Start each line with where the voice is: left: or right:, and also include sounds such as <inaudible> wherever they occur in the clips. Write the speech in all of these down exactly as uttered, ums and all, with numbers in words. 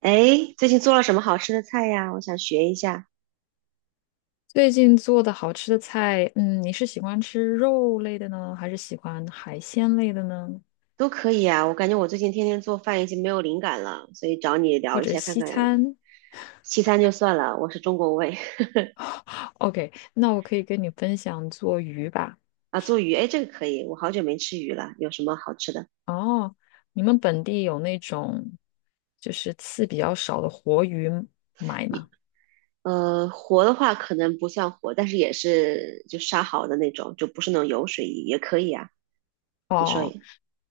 right: 哎，最近做了什么好吃的菜呀？我想学一下。
left: 最近做的好吃的菜，嗯，你是喜欢吃肉类的呢，还是喜欢海鲜类的呢，
right: 都可以啊。我感觉我最近天天做饭已经没有灵感了，所以找你聊
left: 或
right: 一
left: 者
right: 下看
left: 西
right: 看。
left: 餐
right: 西餐就算了，我是中国胃。
left: ？OK，那我可以跟你分享做鱼吧。
right: <laughs> 啊，做鱼，哎，这个可以，我好久没吃鱼了。有什么好吃的？
left: 哦，你们本地有那种就是刺比较少的活鱼买
right: 你
left: 吗？
right: 呃，活的话可能不算活，但是也是就杀好的那种，就不是那种油水鱼，也可以啊。你说
left: 哦，
right: 也，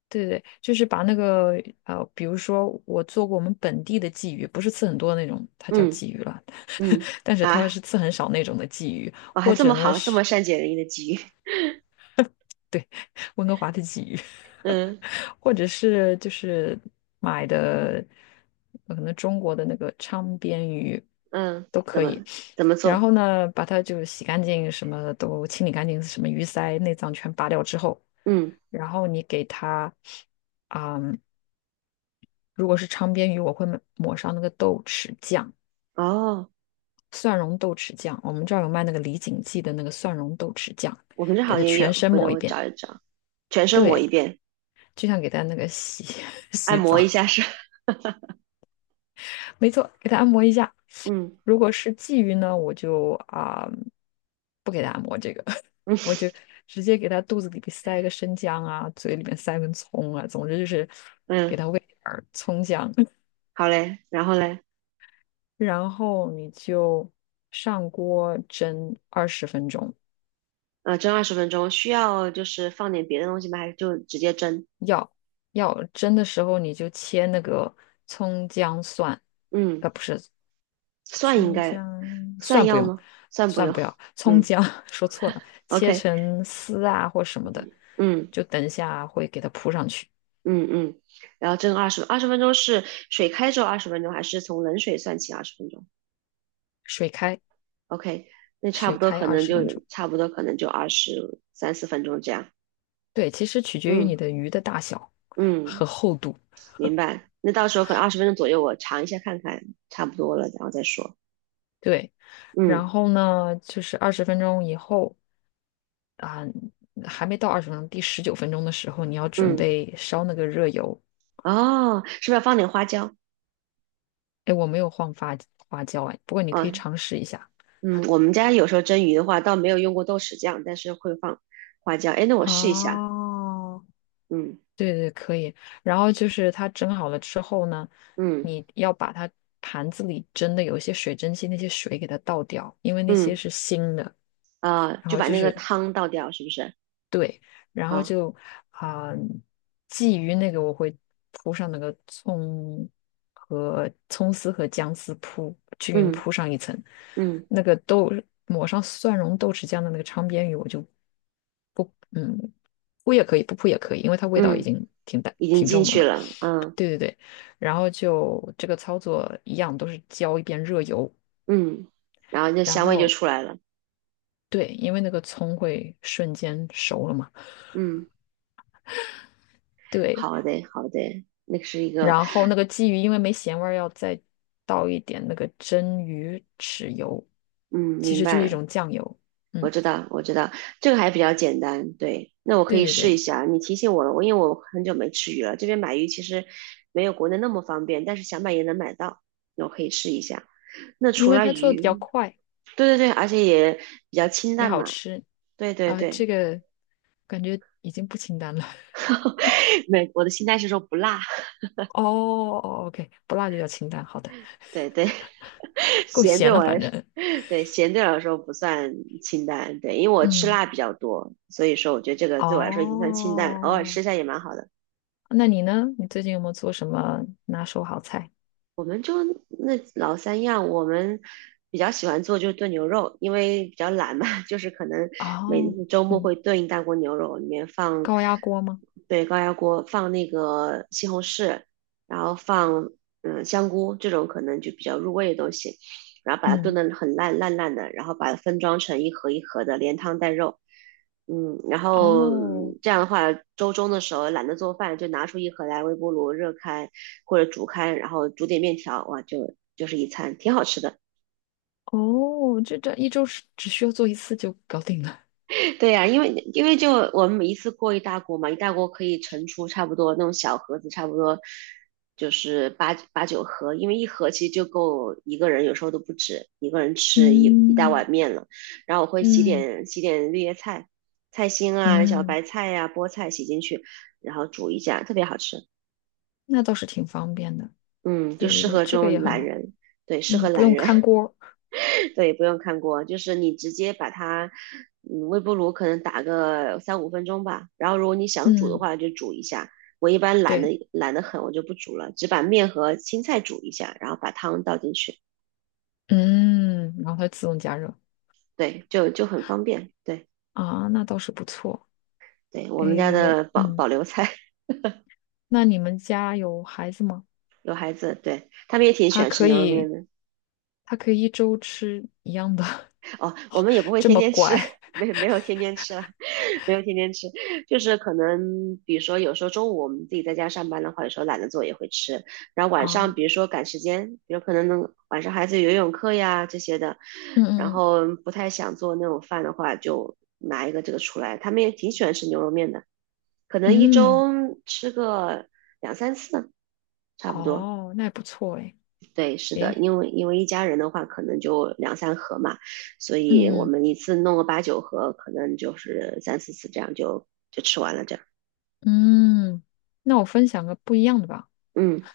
left: 对对，就是把那个呃，比如说我做过我们本地的鲫鱼，不是刺很多的那种，它叫
right: 嗯
left: 鲫鱼了，
right: 嗯
left: <laughs> 但是它是
right: 啊，
left: 刺很少那种的鲫鱼，
right: 我还
left: 或
right: 这
left: 者
right: 么
left: 呢
right: 好，这
left: 是
right: 么善解人意的鲫鱼。
left: 对，温哥华的鲫鱼，
right: <laughs> 嗯
left: <laughs> 或者是就是买的，呃可能中国的那个昌边鱼
right: 嗯，
left: 都
right: 怎
left: 可
right: 么
left: 以。
right: 怎么
left: 然
right: 做？
left: 后呢，把它就洗干净，什么都清理干净，什么鱼鳃、内脏全拔掉之后，
right: 嗯，
left: 然后你给它，嗯，如果是昌边鱼，我会抹抹上那个豆豉酱，
right: 哦。
left: 蒜蓉豆豉酱，我们这儿有卖那个李锦记的那个蒜蓉豆豉酱，
right: 我们这
left: 给
right: 好
left: 它
right: 像也
left: 全
right: 有，
left: 身
right: 回头
left: 抹一
right: 我
left: 遍。
right: 找一找，全身抹
left: 对，
right: 一遍，
left: 就像给它那个洗 <laughs>
right: 按
left: 洗
right: 摩一
left: 澡，
right: 下是。<laughs>
left: 没错，给它按摩一下。
right: 嗯
left: 如果是鲫鱼呢，我就啊、不给它按摩这个，<laughs> 我
right: 嗯
left: 就直接给它肚子里边塞个生姜啊，嘴里面塞根葱啊，总之就是给
right: 嗯，
left: 它喂点儿葱姜，<laughs>
right: 好嘞，然后嘞，
left: 然后你就上锅蒸二十分钟。
right: 呃，蒸二十分钟，需要就是放点别的东西吗？还是就直接蒸？
left: 要要蒸的时候，你就切那个葱姜蒜，
right: 嗯，
left: 呃，不是
right: 蒜应
left: 葱
right: 该
left: 姜
right: 蒜
left: 蒜不
right: 要
left: 用，
right: 吗？蒜不
left: 蒜
right: 用，
left: 不要，葱
right: 嗯
left: 姜 <laughs> 说错了，切
right: ，OK，
left: 成丝啊或什么的，
right: 嗯
left: 就等一下会给它铺上去，
right: 嗯嗯，然后蒸二十二十分钟是水开之后二十分钟，还是从冷水算起二十分钟
left: 水开，
right: ？OK，那差不
left: 水
right: 多
left: 开
right: 可
left: 二
right: 能
left: 十
right: 就
left: 分钟。
right: 差不多可能就二十三四分钟这样，
left: 对，其实取决于你
right: 嗯
left: 的鱼的大小
right: 嗯。
left: 和厚度。
right: 明白。那到时候可能二十分钟左右，我尝一下看看，差不多了，然后再说。
left: 对，然
right: 嗯
left: 后呢，就是二十分钟以后啊，还没到二十分钟，第十九分钟的时候，你要准
right: 嗯，
left: 备烧那个热油。
right: 哦，是不是要放点花椒？
left: 哎，我没有放发花椒哎，不过你可以
right: 啊，
left: 尝试一下。
right: 嗯，我们家有时候蒸鱼的话，倒没有用过豆豉酱，但是会放花椒。哎，那我试一下。
left: 哦，
right: 嗯
left: 对对，可以。然后就是它蒸好了之后呢，
right: 嗯
left: 你要把它盘子里蒸的有一些水蒸气，那些水给它倒掉，因为那些
right: 嗯，
left: 是腥的。
right: 啊，
left: 然
right: 就
left: 后
right: 把
left: 就
right: 那个
left: 是
right: 汤倒掉，是不是？
left: 对，然后
right: 啊，
left: 就啊、鲫鱼那个我会铺上那个葱和葱丝和姜丝铺均匀
right: 嗯
left: 铺上一层，
right: 嗯
left: 那个豆抹上蒜蓉豆豉酱的那个昌边鱼我就嗯铺也可以，不铺也可以，因为它味道已
right: 嗯，
left: 经挺淡
right: 已经
left: 挺
right: 进
left: 重的
right: 去
left: 了。
right: 了。嗯
left: 对对对，然后就这个操作一样，都是浇一遍热油，
right: 嗯，然后那
left: 然
right: 香味就
left: 后
right: 出来了。
left: 对，因为那个葱会瞬间熟了嘛，
right: 嗯，
left: 对，
right: 好的好的，那个是一个，
left: 然后那个鲫鱼因为没咸味儿，要再倒一点那个蒸鱼豉油，
right: 嗯，
left: 其
right: 明
left: 实就是一
right: 白。
left: 种酱油，
right: 我
left: 嗯，
right: 知道，我知道，这个还比较简单。对，那我可
left: 对
right: 以
left: 对
right: 试一
left: 对，
right: 下。你提醒我了，我因为我很久没吃鱼了，这边买鱼其实没有国内那么方便，但是想买也能买到，那我可以试一下。那
left: 因
right: 除
left: 为
right: 了
left: 它做的比较
right: 鱼，
left: 快，
right: 对对对，而且也比较清
left: 也
right: 淡
left: 好
right: 嘛。
left: 吃
right: 对对
left: 啊，这
right: 对，
left: 个感觉已经不清淡了，
right: <laughs> 美我的清淡是说不辣，
left: <laughs> 哦哦，OK，不辣就叫清淡，好的，
right: 对对，<laughs>
left: 够
right: 咸对
left: 咸了，
right: 我
left: 反
right: 来说，
left: 正，
right: 对咸对我来说不算清淡，对，因为我吃
left: 嗯，
right: 辣比较多，所以说我觉得这个对我来说已经算清淡了，偶尔吃一
left: 哦。
right: 下也蛮好的。
left: 那你呢？你最近有没有做什么拿手好菜？
right: 我们就那老三样，我们比较喜欢做就是炖牛肉，因为比较懒嘛。<laughs> 就是可能每
left: 哦，
right: 周末
left: 嗯，
right: 会炖一大锅牛肉，里面放，
left: 高压锅吗？
right: 对，高压锅放那个西红柿，然后放嗯香菇这种可能就比较入味的东西，然后把它炖
left: 嗯，
right: 得很烂烂烂的，然后把它分装成一盒一盒的，连汤带肉。嗯，然后
left: 哦，
right: 这样的话，周中的时候懒得做饭，就拿出一盒来微波炉热开或者煮开，然后煮点面条，哇，就就是一餐，挺好吃的。
left: 哦，这这一周是只需要做一次就搞定了。
right: <laughs> 对呀、因为因为就我们一次过一大锅嘛，一大锅可以盛出差不多那种小盒子，差不多就是八八九盒，因为一盒其实就够一个人，有时候都不止一个人吃一一大
left: 嗯
right: 碗面了。然后我会洗
left: 嗯
right: 点洗点绿叶菜、菜心啊、小
left: 嗯，
right: 白菜呀、菠菜洗进去，然后煮一下，特别好吃。
left: 那倒是挺方便的。
right: 嗯，就
left: 对对
right: 适
left: 对，
right: 合这
left: 这个也
right: 种
left: 很
right: 懒
left: 好。
right: 人，对，适合
left: 嗯，不
right: 懒
left: 用看
right: 人。
left: 锅。
right: <laughs> 对，不用看锅，就是你直接把它，嗯，微波炉可能打个三五分钟吧，然后如果你想煮的
left: 嗯，
right: 话就煮一下。我一般懒
left: 对，
right: 得懒得很，我就不煮了，只把面和青菜煮一下，然后把汤倒进去，
left: 嗯，然后它自动加热
right: 对，就就很方便。对，
left: 啊，那倒是不错。
right: 对，我们家
left: 诶，我
right: 的保
left: 嗯，
right: 保留菜。<laughs>
left: 那你们家有孩子吗？
right: 有孩子，对，他们也挺喜
left: 他
right: 欢吃
left: 可
right: 牛肉面
left: 以，
right: 的。
left: 他可以一周吃一样的。
right: 哦，我们也不会
left: 这
right: 天
left: 么
right: 天吃。
left: 乖。
right: <laughs> 没没有天天吃了，<laughs> 没有天天吃，就是可能比如说有时候中午我们自己在家上班的话，有时候懒得做也会吃，然后晚上
left: 哦，
right: 比如说赶时间，有可能能晚上孩子有游泳课呀这些的，
left: 嗯
right: 然
left: 嗯
right: 后不太想做那种饭的话，就拿一个这个出来，他们也挺喜欢吃牛肉面的，可能一
left: 嗯，嗯，
right: 周吃个两三次，差不多。
left: 哦，那也不错诶，
right: 对，是的，
left: 诶，
right: 因为因为一家人的话，可能就两三盒嘛，所以我
left: 嗯
right: 们一次弄个八九盒，可能就是三四次这样就就吃完了这样。
left: 嗯，那我分享个不一样的吧，
right: 嗯，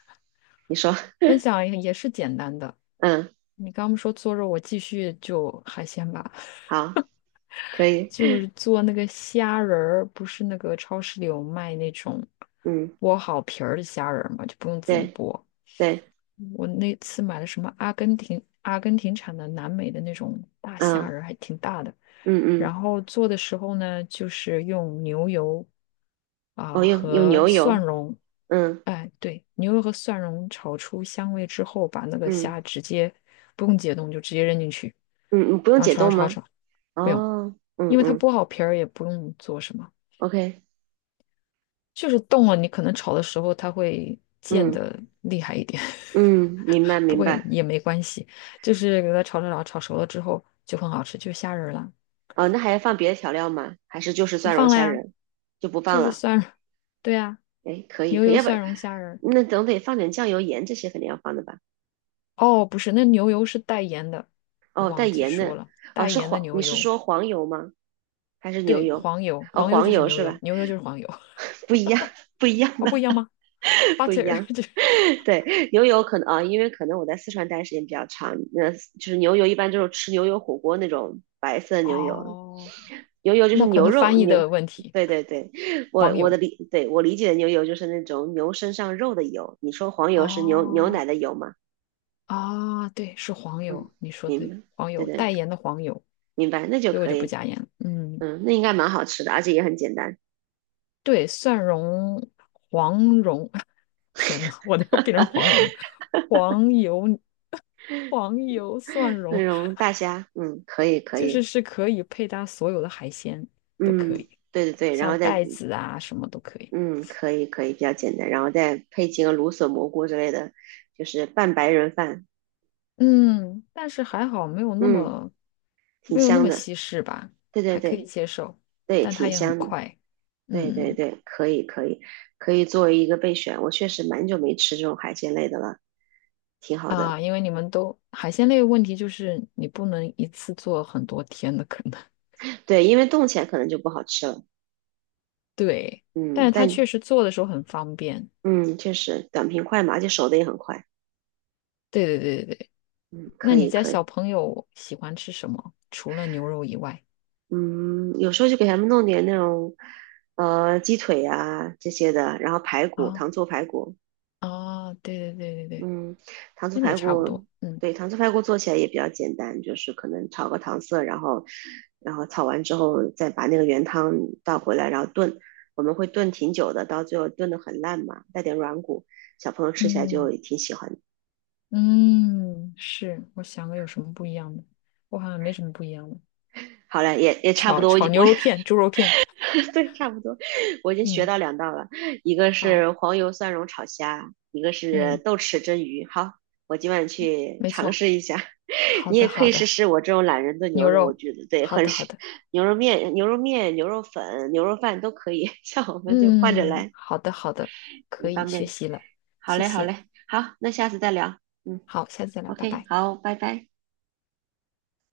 right: 你说，
left: 分享也也是简单的。
right: 嗯，
left: 你刚刚说做肉，我继续就海鲜吧，
right: 好，可
left: <laughs>
right: 以，
left: 就是做那个虾仁儿，不是那个超市里有卖那种
right: 嗯，
left: 剥好皮儿的虾仁儿嘛，就不用自己
right: 对
left: 剥，
right: 对，
left: 我那次买的什么阿根廷阿根廷产的南美的那种大虾
right: 嗯
left: 仁儿，还挺大的。
right: 嗯
left: 然
right: 嗯，
left: 后做的时候呢，就是用牛油
right: 哦，
left: 啊、
right: 用用
left: 和
right: 牛
left: 蒜
right: 油，
left: 蓉，
right: 嗯
left: 哎，对，牛油和蒜蓉炒出香味之后，把那个
right: 嗯
left: 虾直接不用解冻就直接扔进去，
right: 嗯，嗯不用
left: 然后
right: 解
left: 炒
right: 冻
left: 炒
right: 吗？
left: 炒炒，不用，
right: 哦，嗯
left: 因为它
right: 嗯
left: 剥好皮儿也不用做什么。
right: ，OK，
left: 就是动了，你可能炒的时候它会溅
right: 嗯
left: 的厉害一点，
right: 嗯，明白
left: <laughs> 不
right: 明
left: 过
right: 白。
left: 也没关系，就是给它炒炒炒炒熟了之后就很好吃，就是虾仁儿了，
right: 哦，那还要放别的调料吗？还是就是
left: 不
right: 蒜蓉
left: 放了
right: 虾
left: 呀，
right: 仁就不
left: 就
right: 放
left: 是
right: 了？
left: 蒜蓉对呀，
right: 哎，可以
left: 牛
right: 可以，
left: 油
right: 要不
left: 蒜蓉虾仁儿。
right: 那总得放点酱油、盐这些肯定要放的吧？
left: 哦，不是，那牛油是带盐的，我
right: 哦，带
left: 忘记
right: 盐
left: 说
right: 的，
left: 了，
right: 哦，
left: 带
right: 是
left: 盐的
right: 黄，你
left: 牛
right: 是
left: 油，
right: 说黄油吗？还是牛
left: 对，
right: 油？
left: 黄油，
right: 哦，
left: 黄油
right: 黄
left: 就是
right: 油
left: 牛
right: 是
left: 油，
right: 吧？
left: 牛油就是黄油，<laughs>
right: 不一样，不一样
left: 哦，
right: 的，
left: 不一样吗
right: <laughs> 不一
left: ？Butter
right: 样。
left: 就是，
right: <laughs> 对，牛油可能啊，因为可能我在四川待的时间比较长，那就是牛油一般就是吃牛油火锅那种白色的牛油，
left: 哦，
right: 牛油就是
left: 那可
right: 牛
left: 能
right: 肉
left: 翻译
right: 牛，
left: 的问题，
right: 对对对，我
left: 黄
right: 我的
left: 油，
right: 理，对我理解的牛油就是那种牛身上肉的油，你说黄油是牛牛奶
left: 哦。
right: 的油吗？
left: 啊，对，是黄
right: 嗯，
left: 油，你说
right: 明
left: 对，
right: 白，
left: 黄
right: 对
left: 油，
right: 对，
left: 带盐的黄油，
right: 明白，那就
left: 所以我
right: 可
left: 就不
right: 以。
left: 加盐了。嗯，
right: 嗯，那应该蛮好吃的，而且也很简单。
left: 对，蒜蓉、黄蓉，<laughs> 天呐，我都要变成黄蓉了，黄油、黄油蒜蓉，
right: 那种大虾，嗯，可以可
left: 就是
right: 以，
left: 是可以配搭所有的海鲜都
right: 嗯，
left: 可以，
right: 对对对，然
left: 像
right: 后再
left: 带子啊什么都可以。
right: 嗯，可以可以，比较简单，然后再配几个芦笋蘑菇之类的，就是拌白人饭，
left: 嗯，但是还好没有那
right: 嗯，
left: 么
right: 挺
left: 没有那
right: 香
left: 么
right: 的。
left: 西式吧，
right: 对对
left: 还可以
right: 对
left: 接受，
right: 对，
left: 但它
right: 挺
left: 也很
right: 香的。
left: 快。
right: 对对
left: 嗯。
right: 对，可以可以可以作为一个备选。我确实蛮久没吃这种海鲜类的了，挺好的。
left: 啊，因为你们都海鲜类的问题就是你不能一次做很多天的，可能 <laughs>
right: 对，因为冻起来可能就不好吃了。
left: 对，但
right: 嗯，
left: 是它
right: 但
left: 确实做的时候很方便。
right: 嗯，确实短平快嘛，而且熟的也很快。
left: 对对对对对，
right: 嗯，
left: 那
right: 可
left: 你
right: 以
left: 家
right: 可以。
left: 小朋友喜欢吃什么？除了牛肉以外
right: 嗯，有时候就给他们弄点那种，呃，鸡腿啊这些的，然后排骨，
left: 啊
right: 糖醋排骨。
left: 啊，对对对对对，
right: 嗯，糖醋
left: 那也
right: 排
left: 差不
right: 骨，
left: 多。嗯
right: 对，糖醋排骨做起来也比较简单，就是可能炒个糖色，然后，然后炒完之后再把那个原汤倒回来，然后炖。我们会炖挺久的，到最后炖的很烂嘛，带点软骨，小朋友吃起来就
left: 嗯
right: 挺喜欢的。
left: 嗯，是，我想个有什么不一样的，我好像没什么不一样的。
right: 好了，也也差不
left: 炒
right: 多，
left: 炒牛
right: 我
left: 肉
right: 也。<laughs>
left: 片、猪肉片，
right: <laughs> 对，差不多，我已经学
left: 嗯，
right: 到两道了，一个
left: 好，
right: 是黄油蒜蓉炒虾，一个是
left: 嗯，
right: 豆豉蒸鱼。好，我今晚去
left: 没
right: 尝
left: 错，
right: 试一下。<laughs>
left: 好
right: 你
left: 的
right: 也可
left: 好
right: 以试
left: 的，
right: 试我这种懒人炖牛
left: 牛
right: 肉，我
left: 肉，
right: 觉得对，
left: 好
right: 很
left: 的好
right: 适。
left: 的。
right: 牛肉面、牛肉面、牛肉粉、牛肉饭都可以。<laughs> 像我们就换着
left: 嗯，
right: 来，
left: 好的，好的，
right: 挺
left: 可以
right: 方
left: 学
right: 便的。
left: 习了，
right: 好
left: 谢
right: 嘞，好嘞，
left: 谢。
right: 好，那下次再聊。嗯
left: 好，下次再聊，拜
right: ，OK，
left: 拜。
right: 好，拜拜。